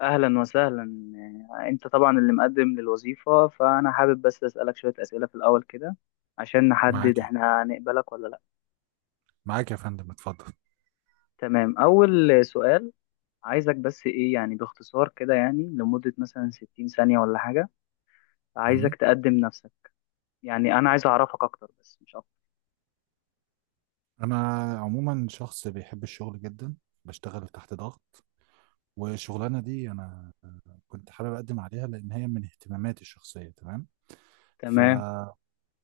أهلا وسهلا. أنت طبعا اللي مقدم للوظيفة، فأنا حابب بس أسألك شوية أسئلة في الأول كده عشان معاك نحدد إحنا هنقبلك ولا لأ. معاك يا فندم، اتفضل. تمام، أول سؤال. عايزك بس إيه يعني، باختصار كده، يعني لمدة مثلا 60 ثانية ولا حاجة، مم. عايزك تقدم نفسك. يعني أنا عايز أعرفك أكتر بس مش أكتر. انا عموما شخص بيحب الشغل جدا، بشتغل تحت ضغط. والشغلانه دي انا كنت حابب اقدم عليها لان هي من اهتماماتي الشخصيه. تمام. ف... تمام.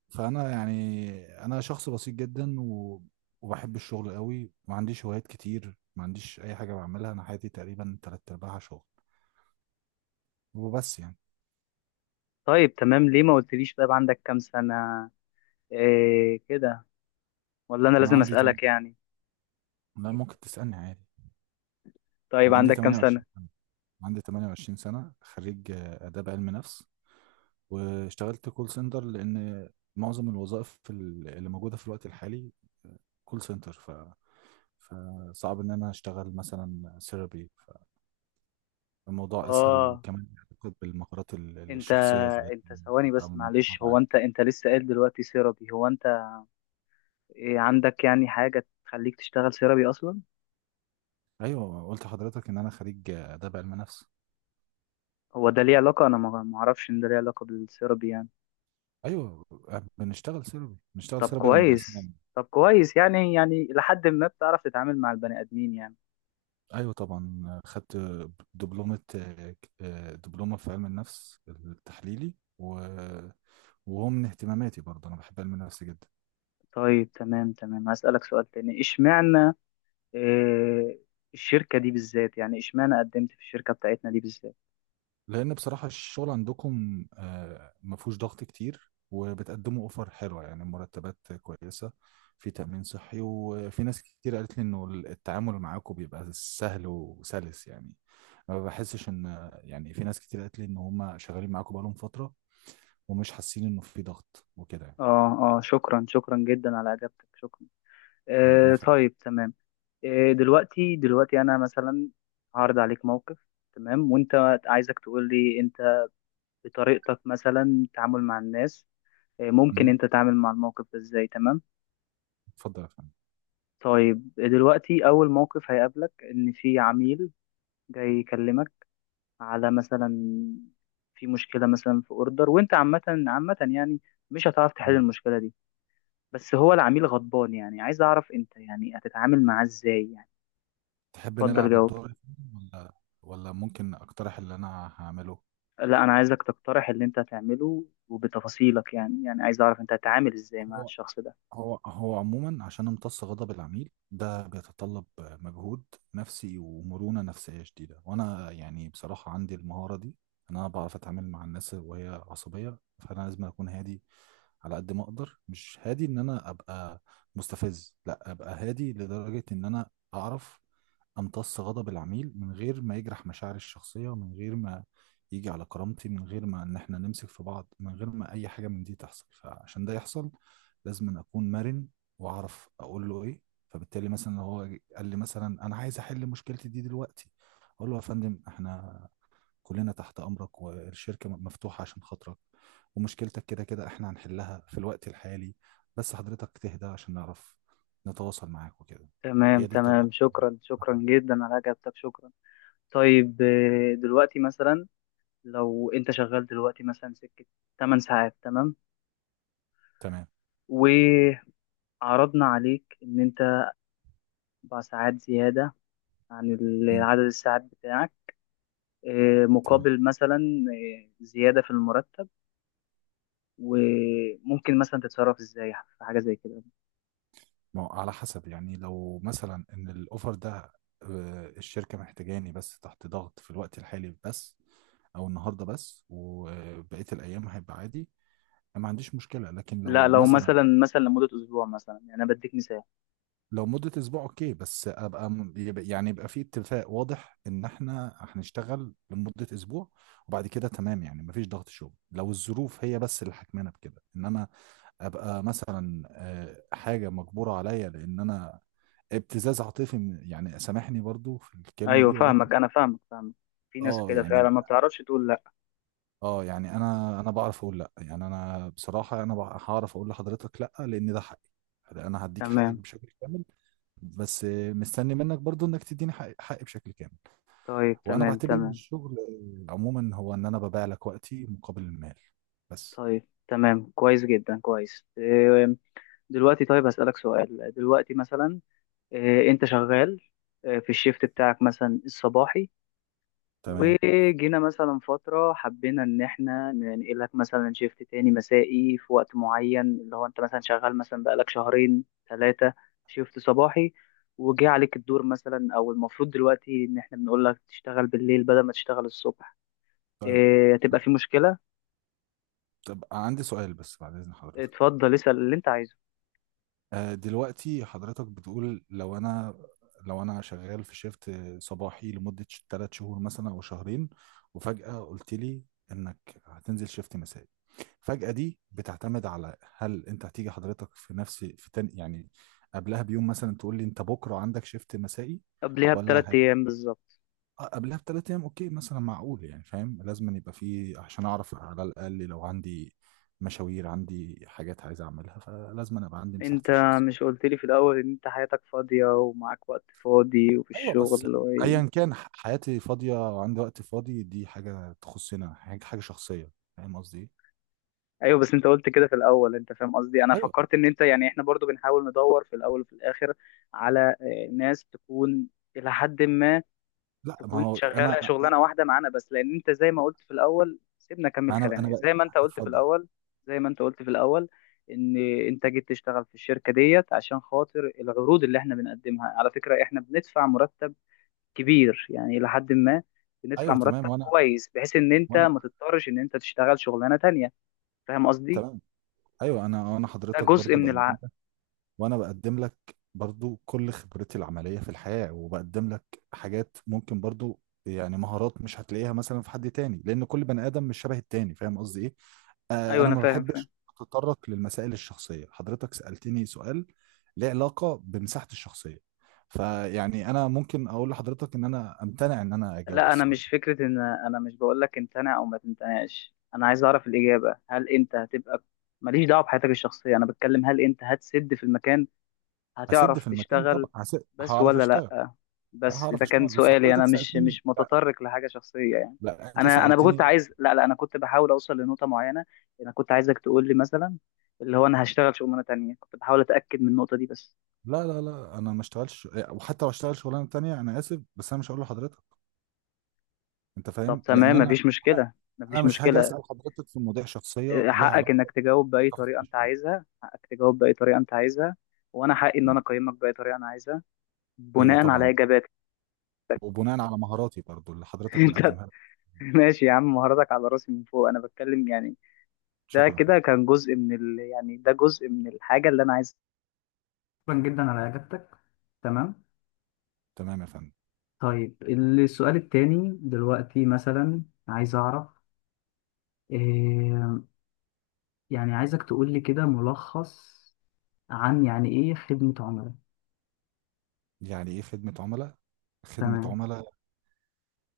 فانا يعني انا شخص بسيط جدا وبحب الشغل قوي، ما عنديش هوايات كتير، ما عنديش اي حاجه بعملها، انا حياتي تقريبا تلات ارباعها شغل وبس يعني. طيب، تمام، ليه ما قلتليش؟ طيب عندك كام سنة؟ إيه كده؟ ولا أنا انا لازم عندي، تمام، أسألك يعني؟ لا ممكن تسالني عادي. طيب انا عندي عندك كام سنة؟ 28 سنه، عندي 28 سنه، خريج اداب علم نفس. واشتغلت كول سنتر، لان معظم الوظائف اللي موجوده في الوقت الحالي كول سنتر، فصعب ان انا اشتغل مثلا سيرابي، فالموضوع اسهل، آه. وكمان بيعتقد بالمهارات انت الشخصيه، زي انت ثواني ببقى بس، معلش، هو متابعة. انت لسه قايل دلوقتي سيرابي، هو انت إيه عندك يعني حاجة تخليك تشتغل سيرابي اصلا؟ ايوه، قلت لحضرتك ان انا خريج اداب علم نفس. هو ده ليه علاقة؟ انا ما اعرفش ان ده ليه علاقة بالسيرابي يعني. ايوه، بنشتغل سيرابي بنشتغل طب سيرابي او كويس، مدرسين. طب كويس، يعني لحد ما بتعرف تتعامل مع البني ادمين يعني. ايوه طبعا، خدت دبلومه دبلومه في علم النفس التحليلي، وهو من اهتماماتي برضه، انا بحب علم النفس جدا. طيب تمام تمام، هسألك سؤال تاني. اشمعنى إيه الشركة دي بالذات؟ يعني اشمعنى قدمت في الشركة بتاعتنا دي بالذات؟ لان بصراحه الشغل عندكم ما فيهوش ضغط كتير، وبتقدموا اوفر حلوه يعني، مرتبات كويسه، في تامين صحي، وفي ناس كتير قالت لي انه التعامل معاكم بيبقى سهل وسلس يعني، ما بحسش ان يعني، في ناس كتير قالت لي ان هم شغالين معاكم بقالهم فتره ومش حاسين انه في ضغط وكده يعني. اه اه، شكرا، شكرا جدا على اجابتك، شكرا. ربنا آه يخليك. طيب تمام. إيه دلوقتي، انا مثلا هعرض عليك موقف، تمام، وانت عايزك تقول لي انت بطريقتك مثلا تعامل مع الناس، إيه ممكن انت تعامل مع الموقف ده ازاي، تمام. اتفضل يا فندم. طيب دلوقتي اول موقف هيقابلك ان في عميل جاي يكلمك على مثلا في مشكلة مثلا في اوردر، وانت عامة عامة يعني مش هتعرف تحل مم. المشكلة دي، بس هو العميل غضبان، يعني عايز اعرف انت يعني هتتعامل معاه ازاي يعني. تحب اتفضل نلعب جاوب. الدور يا فندم؟ ولا ممكن اقترح اللي انا هعمله؟ لا انا عايزك تقترح اللي انت هتعمله وبتفاصيلك، يعني عايز اعرف انت هتتعامل ازاي مع هو الشخص ده. هو عموما عشان امتص غضب العميل ده، بيتطلب مجهود نفسي ومرونة نفسية شديدة، وانا يعني بصراحة عندي المهارة دي. انا بعرف اتعامل مع الناس وهي عصبية، فانا لازم اكون هادي على قد ما اقدر، مش هادي ان انا ابقى مستفز، لا، ابقى هادي لدرجة ان انا اعرف امتص غضب العميل من غير ما يجرح مشاعري الشخصيه، من غير ما يجي على كرامتي، من غير ما ان احنا نمسك في بعض، من غير ما اي حاجه من دي تحصل. فعشان ده يحصل لازم أن اكون مرن، واعرف اقول له ايه. فبالتالي مثلا لو هو قال لي مثلا انا عايز احل مشكلتي دي دلوقتي، اقول له يا فندم، احنا كلنا تحت امرك، والشركه مفتوحه عشان خاطرك، ومشكلتك كده كده احنا هنحلها في الوقت الحالي، بس حضرتك تهدى عشان نعرف نتواصل معاك وكده. تمام هي دي الطريقه. تمام، شكرا شكرا جدا على اجابتك، شكرا. طيب دلوقتي مثلا، لو انت شغال دلوقتي مثلا سكة 8 ساعات، تمام، تمام. وعرضنا عليك ان انت 4 ساعات زيادة عن مم. عدد الساعات بتاعك، تمام. مقابل مثلا زيادة في المرتب، وممكن مثلا تتصرف ازاي في حاجة زي كده؟ ما هو على حسب، يعني لو مثلا ان الاوفر ده الشركه محتاجاني بس تحت ضغط في الوقت الحالي بس، او النهارده بس وبقيه الايام هيبقى عادي، أنا ما عنديش مشكله. لكن لا لو لو مثلا، مثلا لمدة أسبوع مثلا، يعني أنا بديك مثال. لو مده اسبوع اوكي، بس ابقى يعني يبقى في اتفاق واضح ان احنا هنشتغل لمده اسبوع، وبعد كده تمام، يعني مفيش ضغط شغل لو الظروف هي بس اللي حكمانه بكده، انما ابقى مثلا حاجه مجبوره عليا، لان انا ابتزاز عاطفي يعني سامحني برضو في الكلمة أيوه دي ولكن. فاهمك، أنا فاهمك فاهمك، في ناس اه كده يعني، فعلا ما بتعرفش تقول لأ. انا بعرف اقول لا يعني. انا بصراحة، هعرف اقول لحضرتك لا، لان ده حقي، انا هديك حقك تمام. بشكل كامل، بس مستني منك برضو انك تديني حقي بشكل كامل، طيب وانا تمام بعتبر ان تمام. الشغل عموما هو ان انا ببيع لك وقتي مقابل المال بس. طيب تمام، كويس جدا، كويس. إيه، دلوقتي طيب هسألك سؤال دلوقتي مثلا. إيه، أنت شغال، إيه، في الشيفت بتاعك مثلا الصباحي، تمام. وجينا مثلا فترة حبينا إن إحنا ننقلك مثلا شيفت تاني مسائي في وقت معين، اللي هو أنت مثلا شغال مثلا بقالك شهرين 3 شيفت صباحي، وجه عليك الدور مثلا، أو المفروض دلوقتي إن إحنا بنقول لك تشتغل بالليل بدل ما تشتغل الصبح، طيب إيه هتبقى في مشكلة؟ طب عندي سؤال بس بعد اذن حضرتك. اتفضل اسأل اللي أنت عايزه. دلوقتي حضرتك بتقول لو انا شغال في شيفت صباحي لمدة 3 شهور مثلا او شهرين، وفجأة قلت لي انك هتنزل شيفت مسائي. فجأة دي بتعتمد على، هل انت هتيجي حضرتك في تاني يعني، قبلها بيوم مثلا تقول لي انت بكرة عندك شيفت مسائي، قبلها ولا بـ3 أيام هيبقى بالظبط. قبلها بثلاث ايام. اوكي، مثلا معقول، يعني فاهم، لازم أن يبقى فيه عشان اعرف على الاقل لو عندي مشاوير، عندي حاجات عايز اعملها، فلازم أن ابقى عندي أنت مساحتي مش الشخصية. قلت لي في الأول إن أنت حياتك فاضية ومعاك وقت فاضي وفي ايوه الشغل؟ بس، ايا كان، حياتي فاضيه وعندي وقت فاضي، دي حاجه تخصنا، حاجه شخصيه، فاهم قصدي ايه؟ ايوه بس انت قلت كده في الاول، انت فاهم قصدي، انا ايوه. فكرت ان انت يعني احنا برضو بنحاول ندور في الاول وفي الاخر على ناس تكون الى حد ما لا، ما تكون هو شغاله انا، شغلانه واحده معانا بس، لان انت زي ما قلت في الاول، سيبنا ما اكمل انا كلامي. بقى. زي ما انت قلت في اتفضل. الاول، زي ما انت قلت في الاول، ان انت جيت تشتغل في الشركه ديت عشان خاطر العروض اللي احنا بنقدمها، على فكره احنا بندفع مرتب كبير، يعني الى حد ما، بندفع ايوه تمام، مرتب وانا كويس بحيث ان انت وانا ما تضطرش ان انت تشتغل شغلانه تانية، فاهم قصدي؟ تمام. ايوه انا ده حضرتك جزء برضو من بقدم العقل. لك، وانا بقدم لك برضو كل خبرتي العمليه في الحياه، وبقدم لك حاجات ممكن برضو يعني مهارات مش هتلاقيها مثلا في حد تاني، لان كل بني ادم مش شبه التاني، فاهم قصدي ايه؟ ايوه انا انا ما فاهم فاهم. بحبش اتطرق للمسائل الشخصيه. حضرتك سالتني سؤال ليه علاقه بمساحتي الشخصيه، فيعني انا ممكن اقول لحضرتك ان انا امتنع ان انا اجاوب على لا انا السؤال ده. مش فكره ان انا مش بقول لك امتنع او ما تمتنعش، انا عايز اعرف الاجابه، هل انت هتبقى، ماليش دعوه بحياتك الشخصيه، انا بتكلم هل انت هتسد في المكان، هسد هتعرف في المكان تشتغل طبعا، هسد، بس هعرف ولا اشتغل. لا؟ لا، بس هعرف ده كان اشتغل، بس سؤالي، انا حضرتك مش سالتني، مش لا، متطرق لحاجه شخصيه يعني. لا انت انا كنت سالتني. عايز، لا لا، انا كنت بحاول اوصل لنقطه معينه، انا كنت عايزك تقول لي مثلا اللي هو انا هشتغل شغلانه تانية، كنت بحاول اتاكد من النقطه دي بس. لا، لا، لا، انا ما اشتغلش، وحتى لو اشتغل شغلانه تانية انا اسف بس انا مش هقول لحضرتك، انت طب فاهم، لان تمام انا، مفيش مشكله، انا مفيش مش هاجي مشكله. اسال حضرتك في مواضيع شخصيه ليها حقك انك علاقه تجاوب باي بتفاصيل طريقه انت الشغل. عايزها، حقك تجاوب باي طريقه انت عايزها، وانا حقي ان انا مم. اقيمك باي طريقه انا عايزها، ايوه بناء على طبعا، اجاباتك. وبناء على مهاراتي برضو اللي حضرتك انت مقدمها لي. ماشي يا عم، مهاراتك على راسي من فوق، انا بتكلم يعني. ده شكرا يا كده فندم. كان جزء من يعني ده جزء من الحاجه اللي انا عايزها. شكرا جدا على اجابتك. تمام. تمام يا فندم. طيب السؤال التاني، دلوقتي مثلا عايز اعرف إيه، يعني عايزك تقول لي كده ملخص عن يعني ايه خدمة عملاء. يعني ايه خدمة عملاء؟ خدمة تمام، عملاء،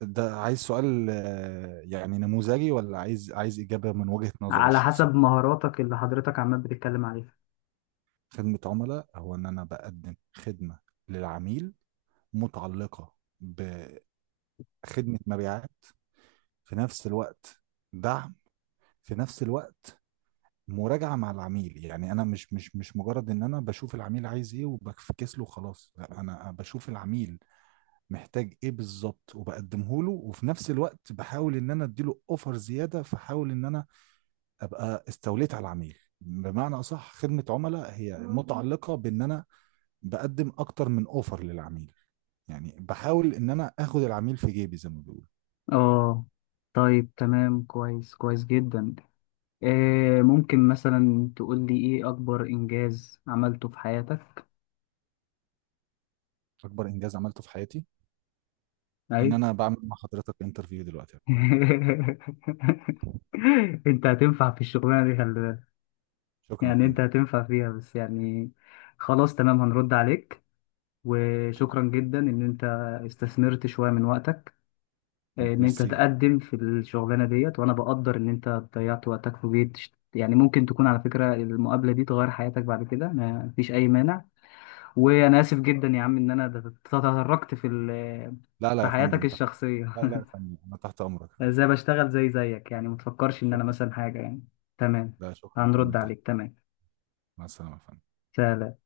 ده عايز سؤال يعني نموذجي، ولا عايز إجابة من وجهة نظري على حسب الشخصية؟ مهاراتك اللي حضرتك عمال بتتكلم عليها. خدمة عملاء هو إن أنا بقدم خدمة للعميل، متعلقة بخدمة مبيعات في نفس الوقت، دعم في نفس الوقت، مراجعة مع العميل. يعني أنا مش مجرد إن أنا بشوف العميل عايز إيه وبفكس له خلاص، لا، أنا بشوف العميل محتاج ايه بالظبط وبقدمه له، وفي نفس الوقت بحاول ان انا اديله اوفر زياده، فحاول ان انا ابقى استوليت على العميل بمعنى اصح. خدمه عملاء هي متعلقه بان انا بقدم اكتر من اوفر للعميل، يعني بحاول ان انا اخد العميل في جيبي زي ما بيقولوا. اه طيب تمام، كويس كويس جدا. آه ممكن مثلا تقول لي ايه اكبر انجاز عملته في حياتك؟ اكبر انجاز عملته في حياتي اي. ان انا بعمل مع حضرتك انترفيو دلوقتي يا فندم. انت هتنفع في الشغلانه دي، خلي بالك، شكرا يا يعني انت فندم. هتنفع فيها، بس يعني خلاص تمام هنرد عليك، تمام. وشكرا جدا ان انت استثمرت شويه من وقتك ان انت ميرسي. تقدم في الشغلانه ديت، وانا بقدر ان انت ضيعت وقتك في بيت يعني، ممكن تكون على فكره المقابله دي تغير حياتك بعد كده، ما فيش اي مانع. وانا اسف جدا يا عم ان انا تطرقت في لا، لا في يا حياتك فندم، تحت. الشخصيه. لا، لا يا فندم، انا تحت امرك يا فندم. زي بشتغل زي زيك، يعني ما تفكرش ان انا شكرا. مثلا حاجه يعني. تمام لا، شكرا يا فندم، هنرد تحت. عليك، تمام. مع السلامه يا فندم. سلام.